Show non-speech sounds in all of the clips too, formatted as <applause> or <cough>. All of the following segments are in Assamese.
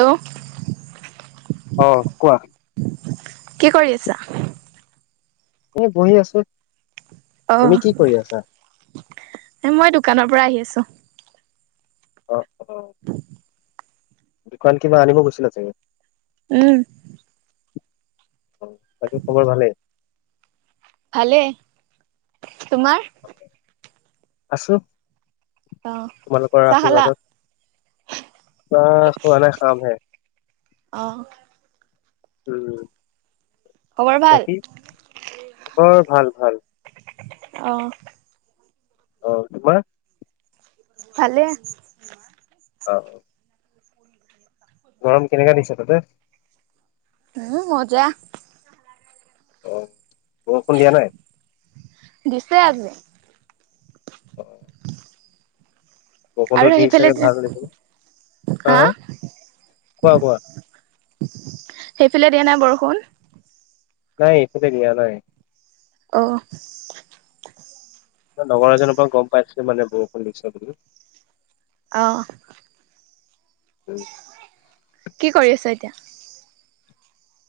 <inaudible> অ কোৱা। কি কৰি আছা? এনে বহি আছো। অ, তুমি কি কৰি আছা এ মই দোকানৰ পৰা আহি আছো। অ দোকান কিবা আনিব গৈছিলা তুমি? উম। অ বাকী খবৰ ভালে? ভালে, তোমাৰ? আছো, অ', তোমালোকৰ চাহ খালা? আশীৰ্বাদত। অ খোৱা নাই খাম হে। অ', উম। খবৰ ভাল? বাকী খবৰ ভাল ভাল। অ। অ তোমাৰ? ভালে। অ। গৰম কেনেকে দিছে তাতে? উম মজা অ বৰষুণ দিয়া নাই? দিছে আজি অ। বৰষুণতো আৰু দি সেইফালে চাগে যে, ভাল লাগিছে হা? কোৱা কোৱা সেইফালে দিয়া নাই বৰষুণ? নাই এইফালে দিয়া নাই। অঁ লগৰ এজনৰ পৰা গ'ম পাইছিলো মানে বৰষুণ দিছে বুলি। অঁ ওম। কি কৰি আছে এতিয়া?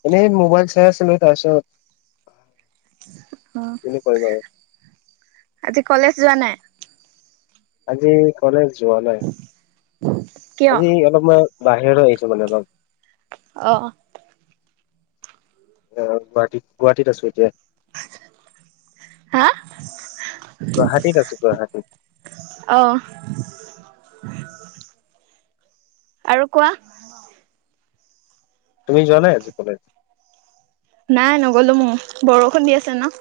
এনেই মোবাইল চাই আছিলো তাছত অ' কিনো কৰিম আৰু আজি কলেজ যোৱা নাই? আজি কলেজ যোৱা নাই। উ <unintelligible> আজি অলপ মই বাহিৰলে আহিছো মানে অলপ অ অ গুৱাহাটীত গুৱাহাটীত আছো এতিয়া। হাঁ? গুৱাহাটীত আছো গুৱাহাটীত। অ' আৰু কোৱা। তুমি যোৱা নাই আজি কলেজ? নাই নগ'লো ম'ও, বৰষুণ দি আছে ন'।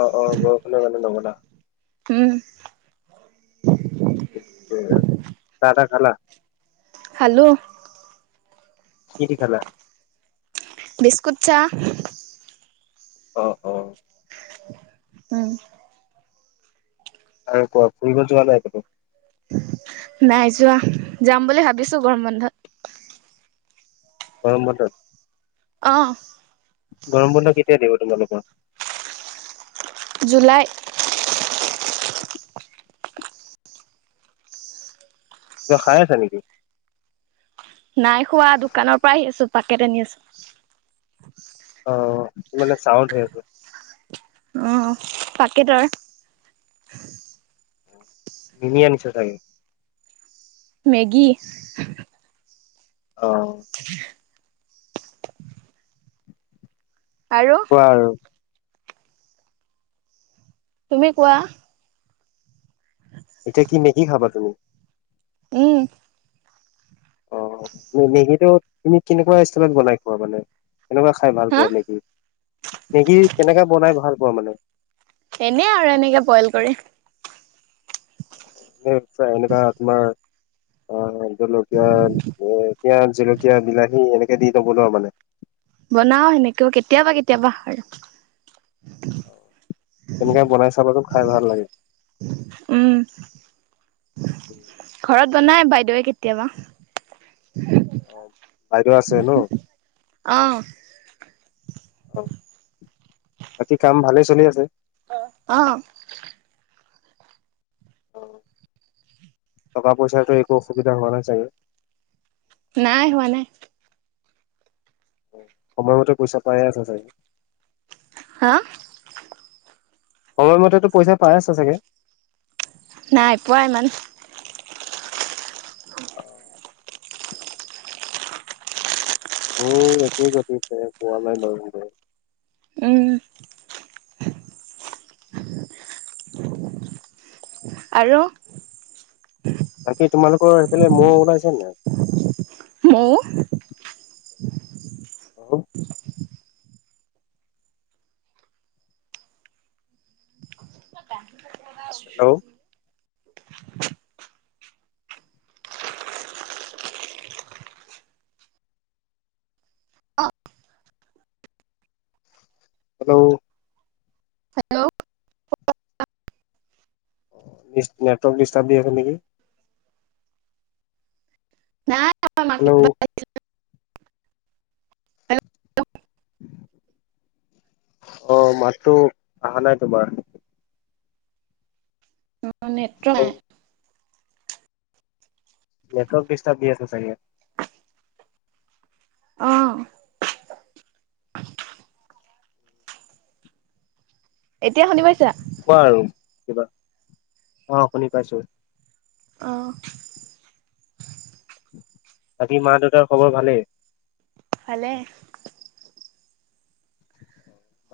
অঁ অঁ বৰষুণৰ কাৰণে নগ'লা? উম চাহ তাহ খালা? খালো। কি দি খালা? বিস্কুট চাহ। অ' অ'। উম। আৰু কোৱা, ফুৰিব যোৱা নাই একটো নাই যোৱা, যাম বুলি ভাবিছো গৰম বন্ধত। গৰম বন্ধত। অঁ গৰম বন্ধ কেতিয়া দিব তোমালোকৰ? জুলাই। কিবা খাই আছা নেকি? নাই খোৱা, দোকানৰ পৰা আহি আছো পাকেট আনি আছো। অঁ মানে চাও ধেই আছে উম পাকেটৰ। কিনি আনিছা চাগে? মেগী। অ' <inaudible> আৰু কোৱা আৰু তুমি কোৱা? এতিয়া কি মেগী খাবা তুমি? উম। অঁ, মেগীটো তুমি কেনেকুৱা ষ্টাইলত বনাই খোৱা মানে? কেনেকুৱা খাই ভাল হা পোৱা মেগী? মেগী কেনেকুৱা বনাই ভাল পোৱা মানে? এনেই আৰু এনেকে বইল কৰি। এ মানে চোৱা, এনেকুৱা তোমাৰ আহ, জলকীয়া পিঁয়াজ, জলকীয়া, বিলাহী, এনেকে দি নবনুৱা মানে? বনাই সেনেকেও, কেতিয়াবা কেতিয়াবা আৰু। তেনেকা বনাই চাবা চোন, খাই ভাল লাগে। উম, ঘৰত বনাই বাইদেউৱে কেতিয়াবা। অ' বাইদেউ আছে ন'? অ অহ, বাকী কাম ভালে চলি আছে? অ, অহ। অহ, টকা পইচাৰটো একো অসুবিধা হোৱা নাই চাগে? নাই, হোৱা নাই। সময়মতে, পইচা পায়ে আছা চাগে? হা। সময়মতে তো পইচা পাই আছা চাগে? নাই পোৱা ইমান। অ' মোৰো একেই গটিৰে, পোৱা নাই ময়ো ৰে। উমহ। আৰু। বাকী, তোমালোকৰ সেইফালে মহ ওলাইছে নে নাই? মহ? অঁহ হেল্ল। হেল্ল। ডিচ নেটৱৰ্ক ডিষ্টাৰ্ব দি আছে নেকি? হেল্ল' <inaudible> অঁ, মাততো আহা নাই তোমাৰ। অঁ নেতটো হেল্ল' নাই। নেটৱৰ্ক ডিষ্টাৰ্ব দি আছে চাগে? অঁহ এতিয়া শুনি পাইছা? কোৱা আৰু কিবা, অঁ শুনি পাইছো। অঁহ। বাকী, মা দেউতাৰ খবৰ ভালেই? ভালেই।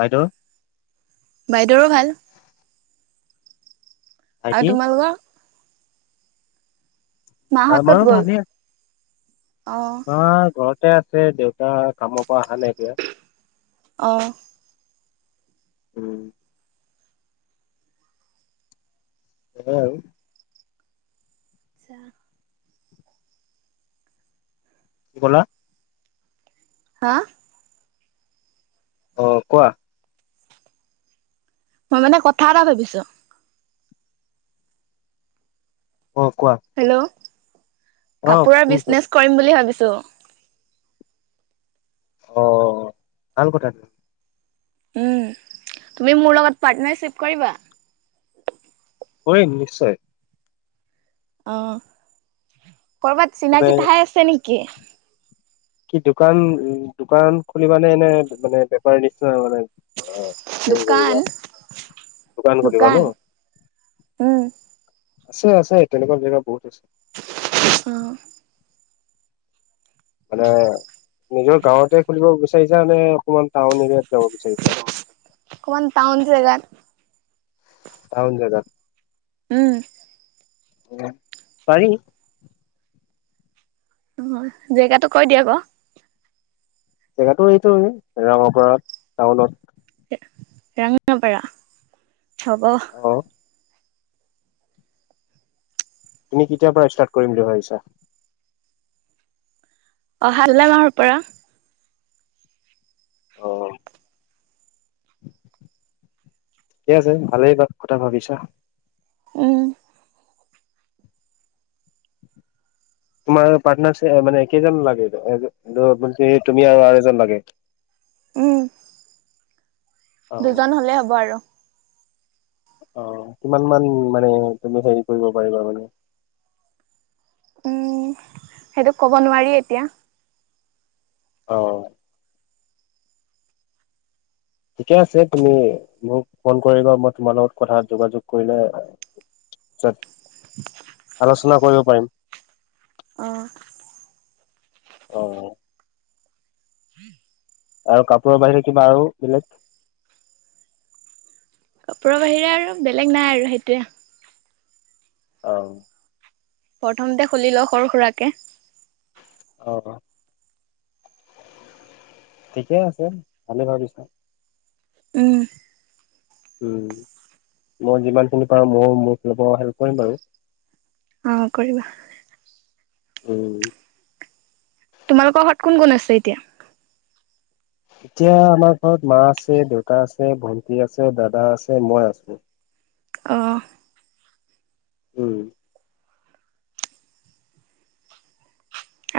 বাইদেউৰ? বাইদেউৰো ভাল। আৰু ভাইটি তোমালোকৰ? মা হত ক'ত আমাৰো গ'ল? ভালেই অ'। মা ঘৰতে আছে, দেউতা কামৰ পৰা অহা নাই এতিয়া। অ'। উম। তাকে আৰু। আচ্ছা। কি ক'লা? হা? অ', কোৱা? মই মানে, কথা এটা ভাবিছো। অ', কোৱা? হেল্ল'? অ কাপোৰৰ শুনিছো বিজনেচ কৰিম বুলি ভাবিছো। অ', ভাল কথা। উম, তুমি মোৰ লগত পাৰ্টনাৰশ্বিপ কৰিবা। কৰিম, নিশ্চয়। অ', কৰ'বাত মানে চিনাকি ঠাই আছে নেকি? কি দোকান, দোকান খুলিবানে এনে মানে, বেপাৰ নিচিনা মানে, অ'। হেৰি দোকান কৰিবা, দোকান খুলিবা ন। উম আছে, আছে তেনেকুৱা জেগা বহুত আছে। অ'। মানে নিজৰ গাঁৱতে খুলিব বিচাৰিছা নে, অকমান টাউন এৰিয়াত যাব বিচাৰিছা। অকমান টাউন জেগাত। টাউন জেগাত! উম। উম, পাৰি। অ', জেগাটো কৈ দিয়া আকৌ। জেগাতো এইটোৱে, ৰঙাপৰাত টাউনত। ৰ-ৰঙাপৰা, হ'ব। অ'। তুমি কেতিয়াৰপৰা ষ্টাৰ্ট কৰিম বুলি ভাবিছা? অহা <inaudible> মাহৰ পৰা। অ'। ঠিকে আছে, ভালেই ক-কথা ভাবিছা। উম। তোমাৰ পাৰ্টনাৰচ, মানে একেইজন লাগে। <inaudible> তুমি আৰু এজন লাগে। উম। অ দুজন হ'লে হ'ব আৰু। অ', কিমান মান, মানে তুমি হেৰি কৰিব পাৰিবা মানে। উম, সেইটো ক'ব নোৱাৰি এতিয়া। অ'। ঠিকে আছে তুমি মোক ফোন কৰিবা, মই তোমাৰ লগত কথা যোগাযোগ কৰিলে য'ত আলোচনা কৰিব পাৰিম। অ'। অ'। হম, আৰু কাপোৰৰ বাহিৰে কিবা আৰু বেলেগ? কাপোৰৰ বাহিৰে আৰু বেলেগ নাই আৰু সেইটোৱে। অ', প্ৰথমতে খুলি লও সৰু-সুৰাকে। অ', ঠিকে আছে ভালে ভাবিছা। উম, উম, মই যিমানখিনি পাৰো মই মোৰ ফালৰ পৰা হেল্প কৰিম বাৰু। অ' কৰিবা। উম, তোমালোকৰ ঘৰত কোন, কোন আছে এতিয়া? এতিয়া আমাৰ ঘৰত মা আছে দেউতা আছে, ভন্টি আছে, দাদা আছে মই আছো। অ', উম,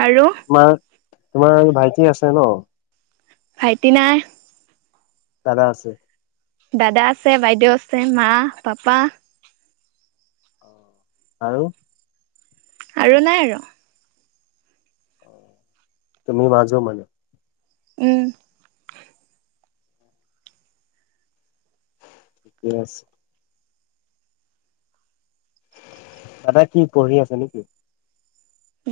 আৰু তোমাৰ, তোমাৰ এই ভাইটি আছে ন? ভাইটি নাই। দাদা আছে। দাদা আছে, বাইদেউ আছে মা-পাপা আৰু আৰু নাই আৰু। তুমি মাজো মানে? উম, ইয়ছ। দাদা কি পঢ়ি আছে নেকি?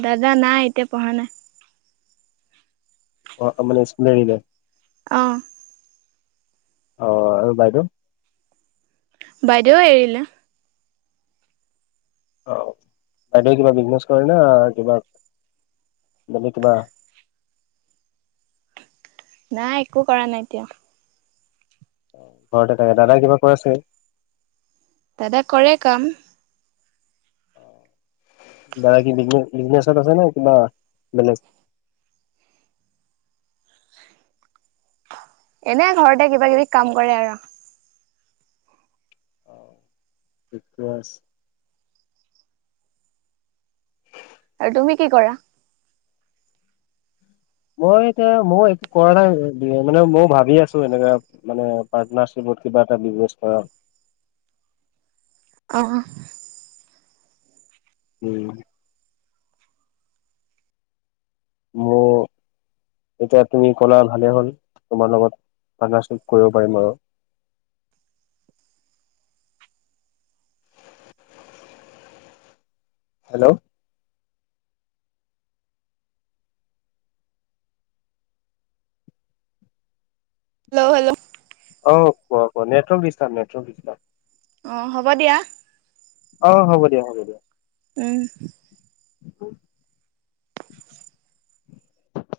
দাদা পঢ়া এতিয়া পঢ়া নাই। অ' আহ মানে ইস্কুল এৰিলে? অ', অ' আৰু বাইদেউ? বাইদেউ এৰিলে। অ' বাইদ কিবা বিজনেছ কৰে না কিবা বে কিবা নাই একো কৰা নাই এতিয়াও। ঘৰতে থাকে দাদাই কিবা কৰে ছাগে? দাদা কৰে কাম। যাৰ কিনে বিজনেচত, বিজনেচ আছে নে কিবা বেলেগ? এনে ঘৰতে কিবা কিবি কাম কৰে আৰু। ঠিকে আছে। আৰু তুমি কি কৰা? মই এতিয়া মই একো কৰা নাই মানে ময়ও ভাবি আছো এনেকা। মানে পাৰ্টনাৰশিপত কিবা এটা বিজনে কৰা। অ', উম, মোৰ এতিয়া তুমি কলা ভালে হল তোমাৰ লগত পাৰ্টনাৰশ্বিপ আৰু। হেল্ল'। Hello ', hello '। অ', কোৱা, কোৱা। Network disturb, network disturb. অ', হ'ব দিয়া। অ', হ'ব দিয়া, হ'ব দিয়া। উম।